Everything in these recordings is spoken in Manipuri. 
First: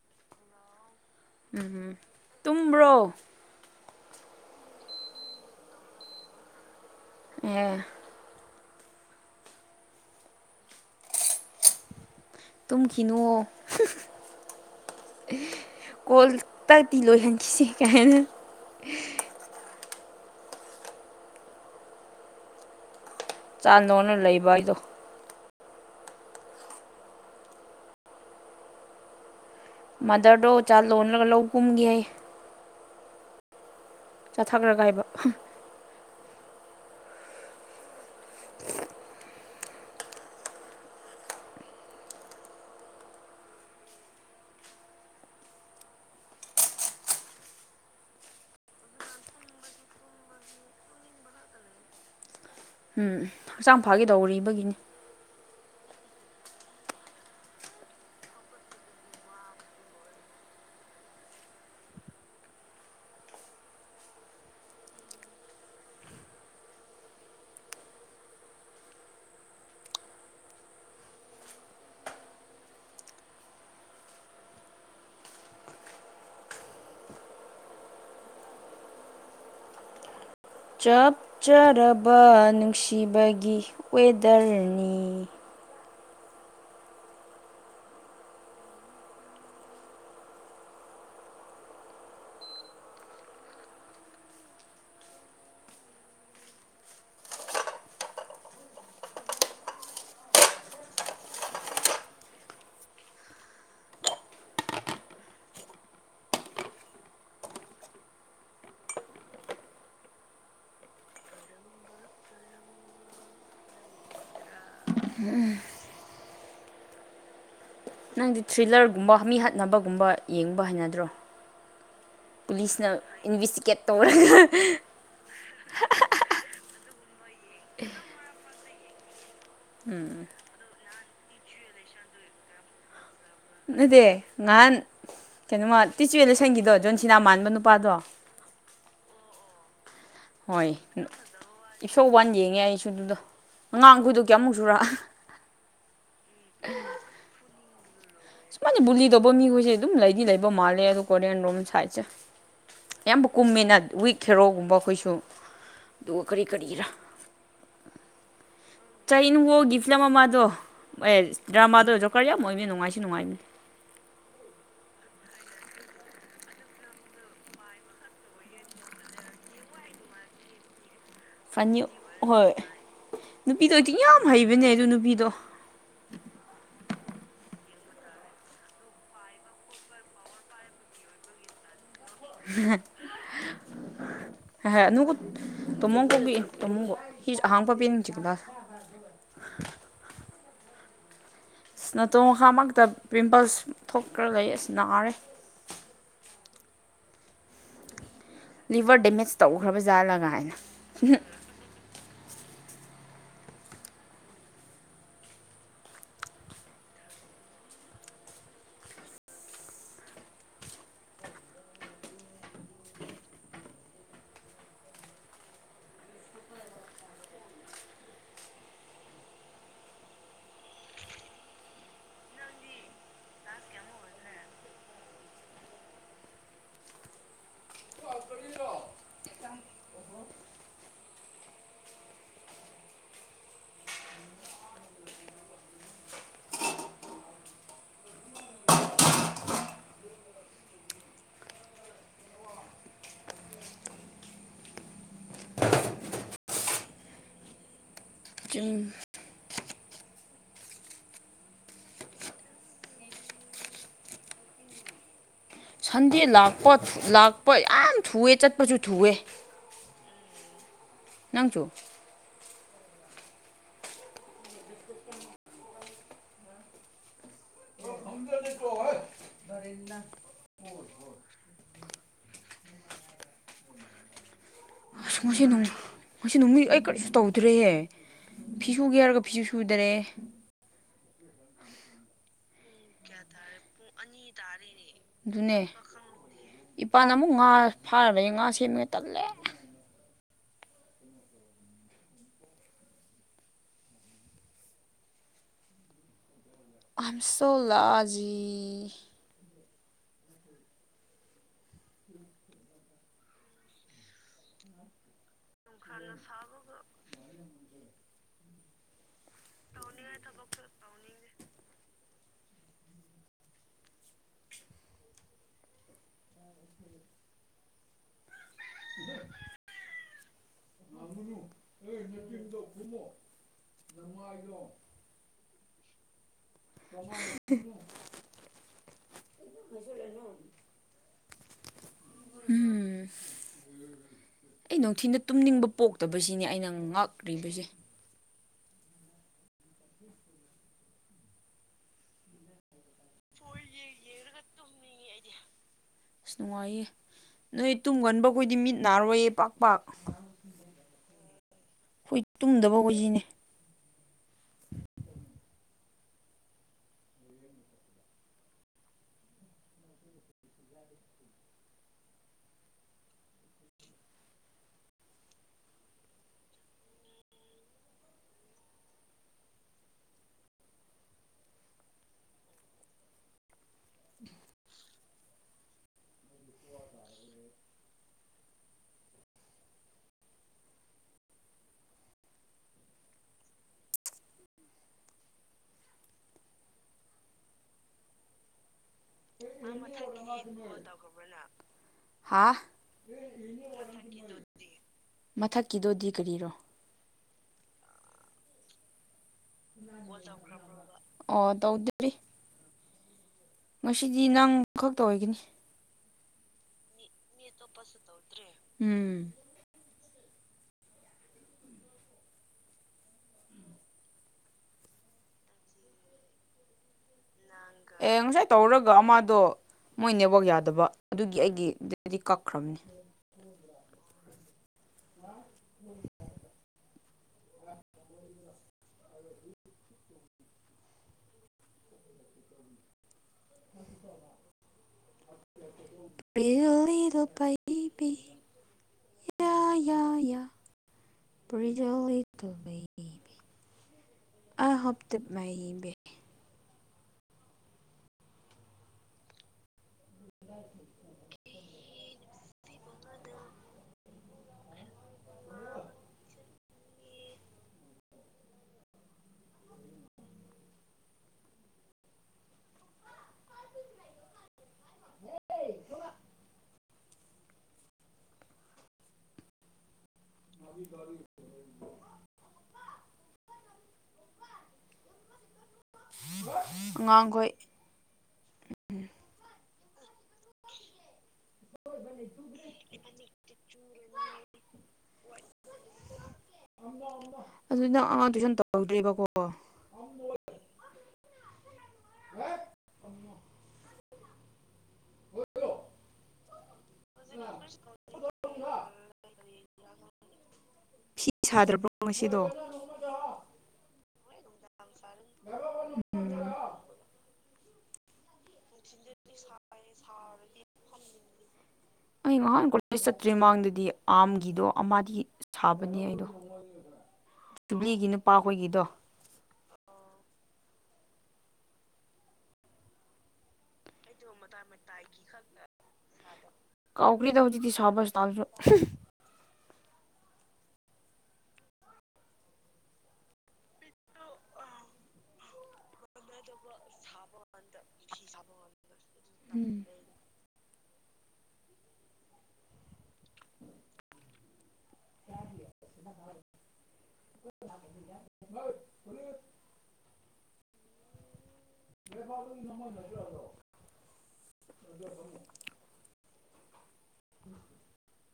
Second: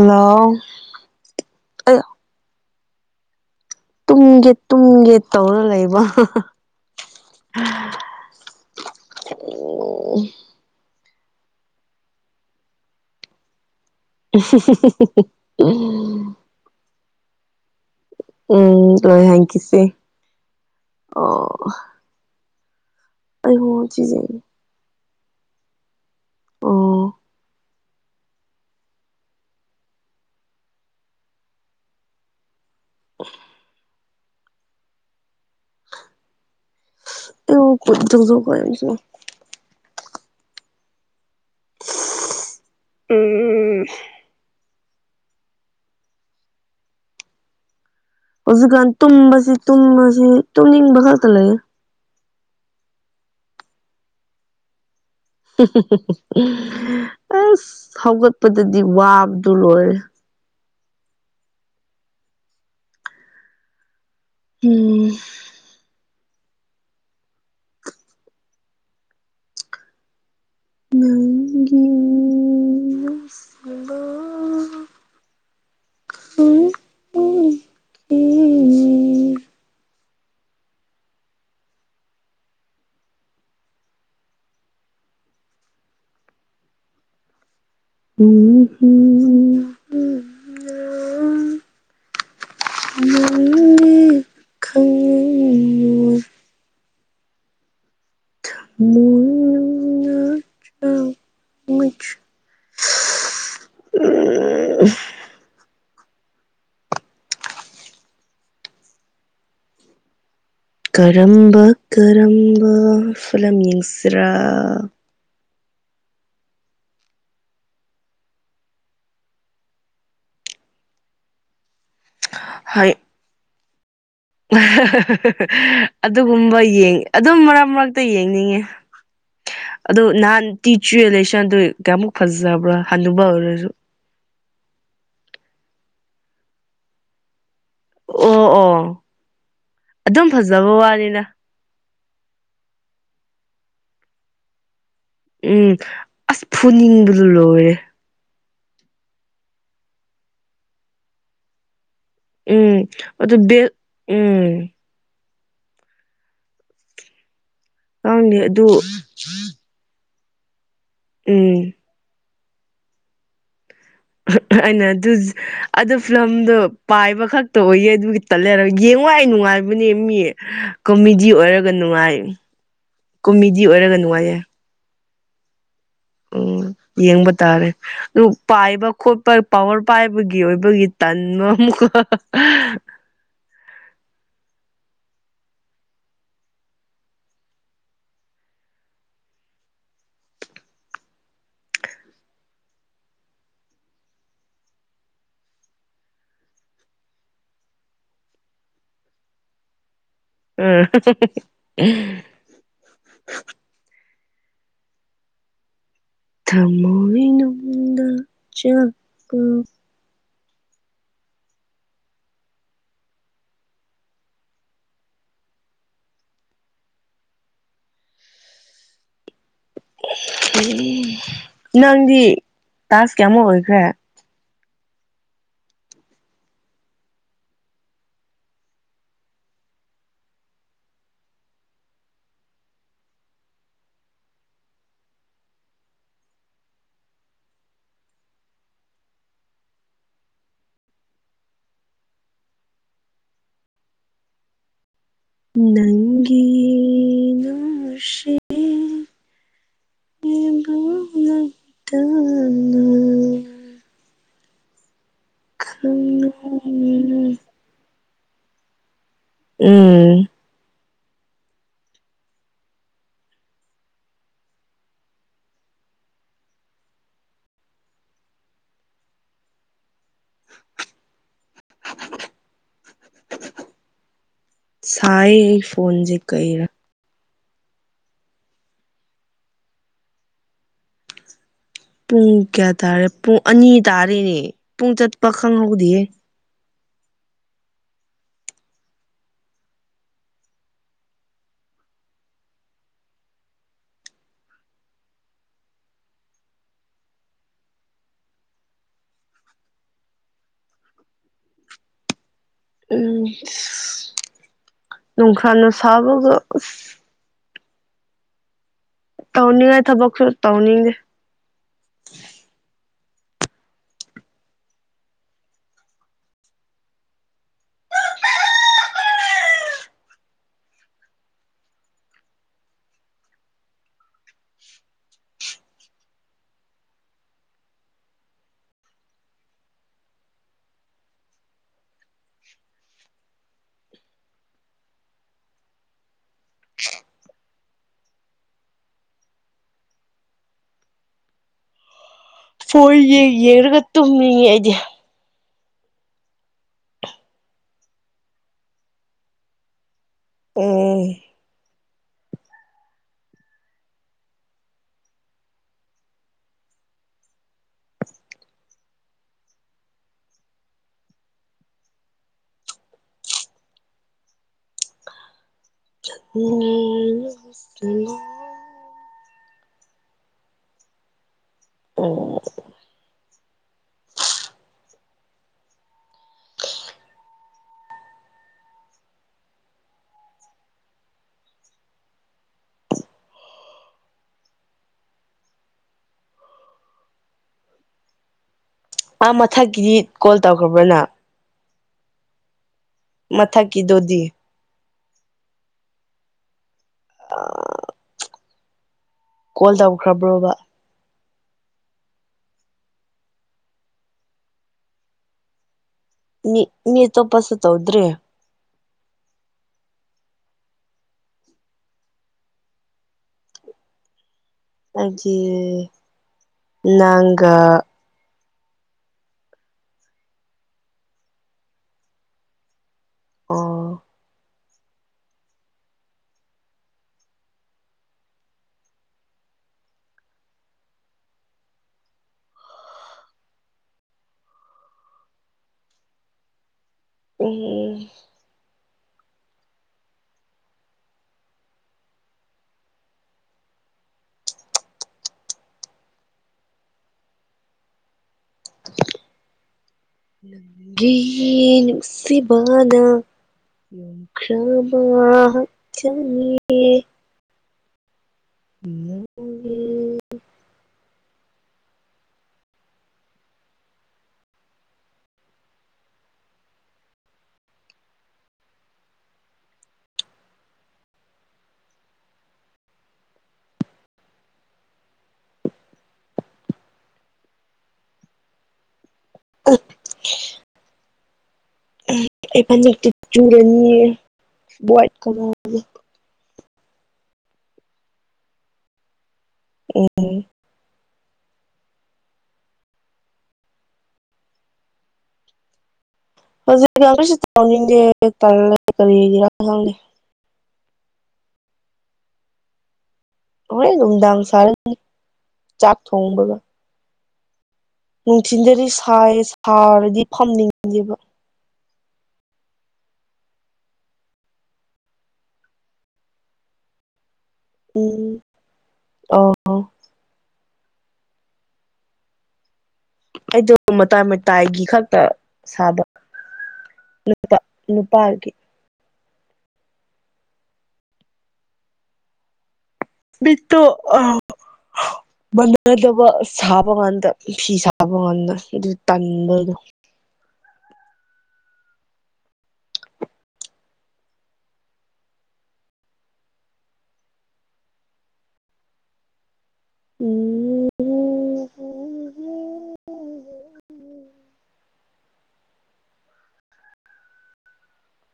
ꯍꯜꯂꯣ ꯎꯝ ꯑꯩ ꯇꯨꯝꯕ꯭ꯔꯣ ꯇꯨꯝꯒꯦ ꯇꯨꯝꯒꯦ ꯇꯧꯔ ꯂꯩꯕ ꯑꯦ ꯑꯣ ꯇꯨꯝ ꯀꯅꯨꯑꯣ ꯀꯣꯜꯇꯤ ꯂꯣꯏꯍꯟ ꯎꯝ ꯂꯣꯏ ꯍꯦꯡꯀꯤꯁꯤ ꯑꯣ ꯑꯩ ꯍꯣ ꯆꯥꯟꯗꯣꯅ ꯁꯤꯁꯦ ꯂꯩꯕ ꯍꯥꯏꯗꯣ ꯑꯣ ꯃꯗꯔꯗꯣ ꯆꯥ ꯂꯔꯒ ꯂꯧ ꯀꯨꯝꯒꯦ ꯍꯥꯏ ꯑꯐ ꯆꯠꯊꯈ꯭ꯔꯒ ꯍꯥꯏꯕ ꯑ ꯀ ꯆꯁꯨ ꯀꯁꯨ [unintelligible] ꯎꯝ ꯍꯧꯖꯤꯛꯀꯥꯟ ꯇꯨꯝꯕꯁꯤ ꯇꯨꯝꯕꯁꯤ ꯇꯨꯝꯅꯤꯡꯕ ꯈꯛꯇ ꯂꯩꯦ ꯎꯝ ꯍꯛꯆꯥꯡ ꯐꯥꯒꯦꯗꯧꯔꯤꯕꯒꯤꯅꯤ ꯑꯁ ꯍꯧꯒꯠꯄꯗꯗꯤ ꯋꯥꯕꯗꯨ ꯂꯣꯏꯔꯦ ꯎꯝ ꯅꯪꯒꯤ ꯅꯨꯡꯁꯤꯕ ꯎꯝ ꯎ ꯎꯝ ꯆꯞꯆꯔꯕ ꯅꯨꯡꯁꯤꯕꯒꯤ ꯋꯦꯗꯔꯅꯤ ꯎꯝ ꯀꯔꯝꯕ ꯀꯔꯝꯕ ꯐꯂꯝ ꯌꯦꯡꯁꯤꯔꯥ ꯅꯪꯗꯤ ꯊ꯭ꯔꯤꯜꯂꯔꯒꯨꯝꯕ ꯃꯤ ꯍꯥꯠꯅꯕꯒꯨꯝꯕ ꯌꯦꯡꯕ ꯍꯥꯏꯅꯗ꯭ꯔꯣ ꯄꯨꯂꯤꯁꯅ ꯍꯣꯏ ꯏꯟꯚꯦꯁꯇꯤꯒꯦꯠ ꯇꯧꯔꯒ ꯑꯗꯨꯒꯨꯝꯕ ꯌꯦꯡ ꯑꯗꯨꯝ ꯃꯔꯛ ꯃꯔꯛꯇ ꯌꯦꯡꯅꯤꯡꯉꯦ ꯑꯗꯨ ꯅꯍꯥꯟ ꯇꯤꯆꯋꯂ ꯑꯗꯨ ꯀꯃꯨꯛ ꯐꯖꯕ꯭ꯔꯥ ꯍ ꯅꯗꯦ ꯉꯍꯥꯟ ꯀꯩꯅꯣꯃ ꯇꯤꯆꯨꯋꯦꯅ ꯁꯪꯒꯤꯗꯣ ꯖꯣꯟꯁꯤꯅ ꯃꯥꯟꯕ ꯅꯨꯄꯥ ꯑꯣ ꯑꯣ ꯑꯗꯨꯝ ꯐꯖꯕ ꯋꯥꯅꯤꯅ ꯏꯁꯧ ꯋꯥꯟ ꯌꯦꯡꯉꯦ ꯑꯩꯁꯨ ꯑꯗꯨꯗꯣ ꯑꯉꯥꯡꯈꯣꯏꯗꯣ ꯀꯌꯥꯃꯨꯛ ꯁꯨꯔꯛ ꯎꯝ ꯑꯁ ꯐꯨꯅꯤꯡꯕꯗꯨ ꯂꯣꯏꯔꯦ ꯁꯨꯃꯥꯏꯁꯦ ꯕꯨꯨꯂꯤꯗꯧꯕ ꯃꯤꯈꯣꯏꯁꯦ ꯑꯗꯨꯝ ꯂꯩꯗꯤ ꯂꯩꯕ ꯃꯥꯜꯂꯦ ꯑꯗꯨ ꯀꯣꯔꯤꯌꯟ ꯔꯣꯝ ꯁꯥꯏꯠꯁꯦ ꯎꯝ ꯌꯥꯝꯕ ꯑꯗꯨ ꯕꯦꯛ ꯀꯨꯝꯃꯦꯅ ꯋꯤꯛ ꯎꯝ ꯈꯦꯔꯣꯒꯨꯝꯕ ꯑꯩꯈꯣꯏꯁꯨ ꯗꯣ ꯀꯔꯤ ꯀꯔꯤꯔ ꯑꯅꯦ ꯆꯅ ꯒꯤ ꯐꯂꯝ ꯃꯥꯗꯣ ꯑꯦ ꯎꯝ ꯗ꯭ꯔꯃꯗ ꯀ ꯃꯣꯏꯗꯤ ꯅꯨꯡꯉꯥꯏꯁꯤ ꯅꯨꯡꯉꯥꯏꯃꯤ ꯑꯩꯅ ꯑꯗꯨ ꯑꯗꯨ ꯐꯤꯂꯝꯗꯣ ꯄꯥꯏꯕ ꯈꯛꯇ ꯑꯣꯏꯌꯦ ꯑꯗꯨ ꯈꯤꯇ ꯂꯩ ꯅꯨꯡꯉꯥꯏ ꯅꯨꯡꯉꯥꯏꯕꯅꯦ ꯃꯤꯌꯦ ꯀꯣꯃꯦꯗꯤ ꯑꯣꯏꯔꯒ ꯐꯅꯤ ꯅꯨꯡꯉꯥꯏ ꯍꯣꯏ ꯀꯣꯃꯦꯗꯤ ꯑꯣꯏꯔꯒ ꯅꯨꯡꯉꯥꯏꯌꯦ ꯗꯣ ꯎꯝ ꯌꯦꯡꯕ ꯇꯥꯔꯦ ꯑꯗꯨ ꯄꯥꯏꯕ ꯈꯣꯠꯄ ꯄꯋꯥꯔ ꯄꯥꯏꯕꯒꯤ ꯑꯣꯏꯕꯒꯤ ꯇꯟꯕ [inaudible] ꯍ ꯍꯣꯏ ꯑꯗꯨꯅꯕꯨ ꯇꯣꯃꯣ ꯀꯧꯕꯤꯏ ꯇꯥꯃꯣꯕꯨ ꯁꯤꯦ ꯑꯍꯥꯡ ꯄꯄꯤ ꯁꯤꯤꯂ [inaudible] ꯅꯇꯣꯡ ꯃꯈꯥꯃꯛꯇ ꯄꯤꯝꯄꯜꯁ ꯊꯣꯛꯈ꯭ꯔ ꯂꯩ ꯑꯁꯤꯁ ꯅꯥꯔꯦ ꯂꯤꯚꯔ ꯗꯦꯃꯦꯖ ꯇꯧꯈ꯭ꯔꯕꯖꯥꯠꯂꯒꯥꯏꯅ ꯎꯝ ꯊꯃꯥꯏꯅꯗ ꯆꯒ ꯎ ꯅꯪꯗꯤ ꯇꯖ ꯀꯌꯥꯃꯛ ꯑꯣꯏꯈ꯭ꯔꯦ ꯅꯪꯒꯤ ꯅꯨꯡꯁꯤ ꯇꯨꯝ ꯇ ꯁꯟꯗꯦ ꯂꯥꯛꯄ ꯂꯥꯛꯄ ꯌꯥꯝ ꯊꯨꯑꯦ ꯆꯠꯄꯁꯨ ꯊꯨꯑꯦ ꯅꯪꯊꯣ ꯁꯥꯏ ꯑꯩ ꯐꯣꯟꯁꯦ ꯀꯩꯔꯥ ꯁꯨꯊ꯭ꯔꯦꯍꯦ ꯐꯤ ꯁꯨꯒꯦ ꯍꯥꯏꯔꯒ ꯐꯤꯁꯨ ꯁꯨꯗꯔꯦ ꯄꯨꯡ ꯀꯌꯥ ꯇꯥꯔꯦ ꯄꯨꯡ ꯑꯅꯤ ꯇꯥꯔꯤꯦꯅꯦ ꯄꯨꯡ ꯆꯠꯄ ꯈꯪꯍꯧꯗꯌꯦꯦ ꯏꯄꯥꯜ ꯑꯃꯨꯛ ꯉꯥ ꯐꯥꯔꯕꯅꯤ ꯉꯥ ꯁꯦꯝꯃꯒ ꯇꯜꯂꯦ ꯑꯁꯜꯂꯥꯖꯤ ꯎꯝ ꯅꯣꯡꯈ꯭ꯔꯅ ꯁꯕꯒ ꯇꯧꯅꯤꯡꯉ ꯊꯕꯣꯛꯁꯁꯨ ꯇꯧꯅꯤꯡꯒꯦ ꯑ ꯅꯨꯗꯣꯨꯝꯃꯣ ꯅꯃꯥꯏꯗꯣ [inaudible] ꯎꯝ ꯑꯩ ꯅꯨꯡꯊꯤꯅ ꯇꯨꯝꯅꯤꯡꯕ ꯄꯣꯛꯇꯕꯁꯤꯅꯦ ꯑꯩꯅ ꯉꯥꯛ꯭ꯔꯤꯕꯁꯦ ꯐꯣꯔ ꯌꯦ ꯌꯦꯡꯔꯒ ꯇꯨꯝꯅꯤꯡꯉꯦ ꯑꯩꯗꯤ ꯑꯁ ꯅꯨꯡꯉꯥꯏꯌꯦ ꯅꯣꯏ ꯇꯨꯡꯒꯟꯕꯈꯣꯏꯗꯤ ꯃꯤꯠ ꯅꯥꯔꯣꯏꯌꯦ ꯄꯥꯛ ꯄꯥꯛ ꯎ ꯑꯩꯈꯣꯏ ꯇꯨꯝꯗꯕ ꯑꯣꯏꯁꯤꯅꯦ [inaudible] ꯑ ꯃꯥ ꯃꯊꯛꯀꯤꯗꯤ ꯀꯣꯜ ꯇꯧꯈ꯭ꯔꯕ꯭ꯔꯅ ꯍꯥ ꯃꯊꯛꯒꯤꯗꯨꯗꯤ ꯃꯊꯛꯀꯤꯗꯣꯗꯤ ꯀꯔꯤꯔꯣ ꯑ ꯑꯣ ꯇ ꯑꯣꯗꯔꯤ ꯉꯁꯤꯗꯤ ꯅꯪ ꯈꯛꯇ ꯑꯣꯏꯒꯅꯤ ꯃꯤꯅꯤ ꯭ꯔꯦ ꯎꯝ ꯑꯗꯨꯦ ꯅꯒꯥ ꯑꯦ ꯉꯁꯥꯏ ꯇꯧꯔꯒ ꯑꯃꯗꯣ ꯃꯣꯏ ꯅꯦꯕꯣꯛ ꯌꯥꯗꯕ ꯑꯗꯨꯒꯤ ꯑꯩꯒꯤꯗꯤ ꯀꯛꯈ꯭ꯔꯕꯅꯦ ꯑꯥ ꯑ ꯎ ꯄꯣꯂꯤꯗꯨ ꯄꯥꯏ ꯄ [unintelligible] ꯄꯔꯤꯇꯤꯜ ꯂꯤꯇꯜ ꯕ‌ꯦꯕꯤ [unintelligible] ꯒꯤ ꯅꯨꯡꯁꯤꯕꯥꯅꯥ ꯍꯨꯝꯈ꯭ꯔꯥꯕ ꯍꯛꯆꯥꯡꯅꯤ ꯅꯪꯒꯤ [unintelligible] [unintelligible] [inaudible] ꯑꯉꯥꯡꯈꯣꯏ ꯑꯥ ꯑꯦ ꯐ ꯆꯨꯨꯔꯅꯤ [unintelligible] ꯑꯗꯨ ꯅꯪ ꯑ ꯇꯨꯏꯁꯟ ꯇꯧꯍꯧꯗ꯭ꯔ‌ꯦꯕꯀꯣ ꯑꯦꯔ‌‌ [unintelligible] ꯍꯧꯖꯤꯛ ꯇꯨꯁꯟ ꯇꯧꯅꯤꯡꯗ‌ꯦ ꯀꯔꯤꯒꯤꯔꯥ ꯈꯪꯗ‌ꯦ ꯐꯤ ꯁꯥꯗ꯭ꯔꯕ꯭ꯔꯣ ꯉꯁꯤꯗꯣ ꯍꯣꯔꯦꯟ ꯅꯨꯡꯗꯥꯡ ꯁꯥꯔꯅꯤ ꯆꯥꯛ ꯎꯝ ꯊꯣꯡꯕꯒ ꯅꯨꯡꯊꯤꯟꯖꯔꯤ ꯁꯥꯏ ꯁꯥꯔꯗꯤ ꯐꯝꯅꯤꯡꯗꯦꯕ ꯅꯣꯏ ꯆꯠꯇ꯭ꯔꯤꯩ ꯃꯃꯥꯡꯗꯗꯤ ꯑꯥꯝꯒꯤꯗꯣ ꯑꯃꯗꯤꯗꯤ ꯁꯥꯕꯅꯦ ꯑꯩꯗꯣ ꯅꯨꯕꯤꯒꯤ ꯎꯝ ꯅꯨꯄꯥꯍꯣꯏꯒꯤꯗꯣ ꯑ ꯑꯩꯗ‌ꯣ [unintelligible] ꯇꯥꯏꯒꯤ ꯈꯛꯇ ꯁꯥꯕ ꯀꯥꯎꯈ꯭ꯔꯦꯗ ꯅꯨꯄꯥ ꯍꯧꯖꯤꯛꯇꯤ ꯁꯥꯕ ꯁ꯭ꯇꯥꯏꯜꯁꯨ ꯅꯨꯄꯥꯒꯤ ꯃꯤꯠꯇꯣ ꯑ ꯃꯗꯕ ꯁꯥꯕꯒꯥꯟꯗꯥ ꯐꯤ ꯁꯥꯕ ꯉꯗ ꯑꯗꯨ ꯇꯟꯕꯗꯣ ꯎꯝ [unintelligible] [unintelligible] [unintelligible] [unintelligible]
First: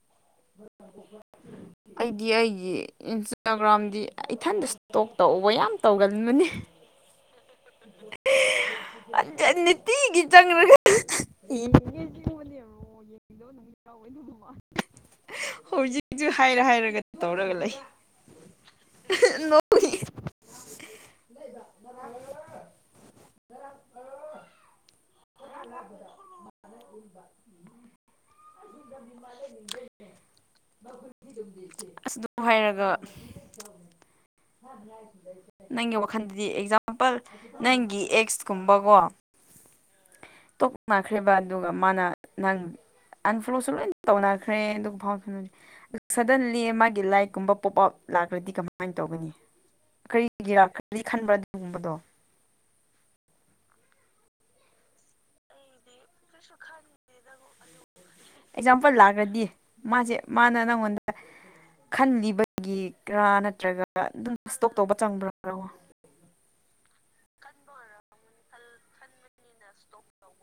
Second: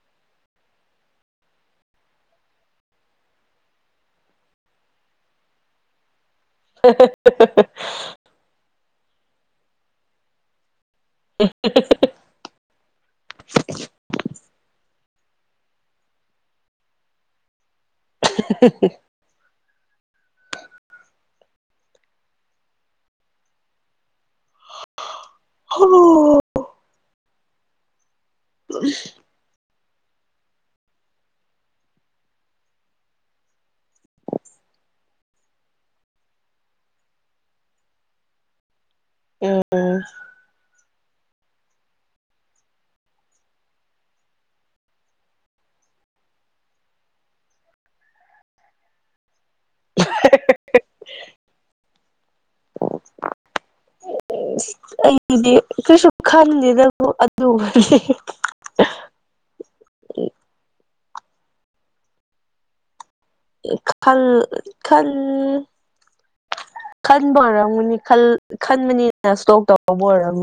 [inaudible] ꯑꯩꯗꯤ ꯑꯩꯒꯤ ꯏꯟꯁꯇꯥꯒ꯭ꯔꯥꯝꯗꯤ ꯏꯊꯟꯗ ꯏꯁꯇꯣꯛ ꯇꯧꯧꯕ ꯌꯥꯝ ꯇꯧꯒꯟꯕꯅꯤ [unintelligible] ꯇꯤꯒꯤ ꯆꯪꯔꯒꯥ ꯌꯦꯡꯒꯦ ꯆꯕꯅꯦꯔꯣ ꯌꯦꯡꯗꯣ ꯅꯪ ꯍꯧꯖꯤꯛꯁꯨ ꯍꯥꯏꯔ ꯍꯥꯏꯔꯒ ꯇꯧꯔꯒ ꯂꯩ [unintelligible] ꯍ ꯑ ꯂ [unintelligible] ꯑꯁꯗ ꯍꯥꯏꯔꯒ ꯅꯪꯒꯤ ꯋꯥꯈꯜꯗꯗꯤ ꯑꯦꯛꯖꯥꯝꯄꯜ ꯅꯪꯒꯤ ꯑꯦꯛꯁꯀꯨꯝꯕꯀꯣ ꯎ ꯃꯈ꯭ꯔꯤꯕ ꯑꯗꯨꯒ ꯃꯥꯅ ꯅꯪ ꯑꯟꯐꯣꯂꯣꯁꯨ ꯂꯣꯏ ꯇꯧꯅꯈ꯭ꯔꯦ ꯑꯗꯨꯒ ꯐꯥꯎ ꯁꯗꯟꯂꯤ ꯃꯥꯒꯤ ꯂꯥꯏꯛꯀꯨꯝꯕ ꯄꯣꯞ ꯑꯥꯎꯠ ꯔꯗꯤ ꯀꯃꯥꯏꯅ ꯇꯧꯒꯅꯤ ꯀꯔꯤꯒꯤꯗꯤ ꯈꯟꯕ꯭ꯔ ꯑꯗꯨꯒꯨꯝꯕꯗꯣ ꯑꯩꯗꯤ ꯀ꯭ꯔꯤꯁꯛ ꯀꯩꯁꯨ ꯈꯥꯟꯁꯤꯗꯕꯨ ꯈꯟꯗꯦꯗ ꯑꯗꯨ ꯑꯦꯛꯖꯥꯝꯄꯜ ꯂꯥꯛꯈ꯭ꯔꯗꯤ ꯃꯥꯁꯦ ꯃꯥꯅ ꯅꯪꯉꯣꯟꯗ ꯈꯟꯕꯒꯤ ꯀꯦꯔꯥ ꯅꯠꯇ꯭ꯔꯒ ꯈꯜ ꯑꯗꯨꯝ ꯏꯁꯇꯣꯛ ꯇꯧꯕ ꯆꯪꯕ꯭ꯔꯔꯣ ꯈꯟꯕꯔꯝꯅꯤ ꯈꯜ ꯈꯟꯕꯅꯤꯅ ꯏꯁꯇꯣꯛ ꯇꯕꯨ ꯑꯣꯏꯔꯝ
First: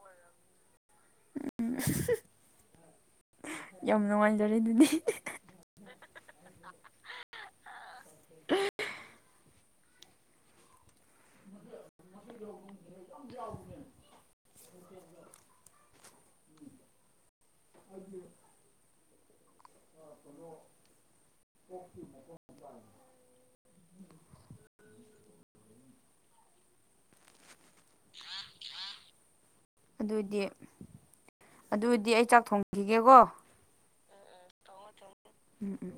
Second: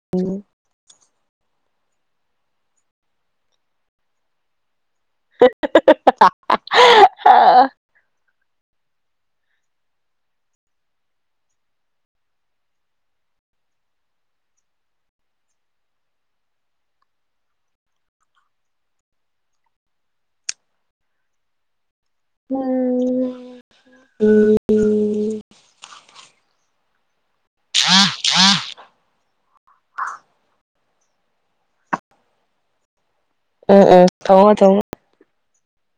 ꯎ ꯌꯥꯝ ꯅꯨꯡꯉꯥꯏꯖꯔꯦ ꯑꯗꯨꯗꯤ ꯑ [inaudible] [inaudible] ꯎꯝ ꯑ ꯑꯥ ꯑꯗꯨꯏꯗꯤ ꯑꯗꯨꯏꯗꯤ ꯑꯩ ꯆꯥꯛ ꯊꯣꯡꯈꯤꯒꯦꯀꯣ ꯎꯝ ꯎꯝ ꯊꯉ ꯆꯧꯉ ꯎꯝ ꯎꯝ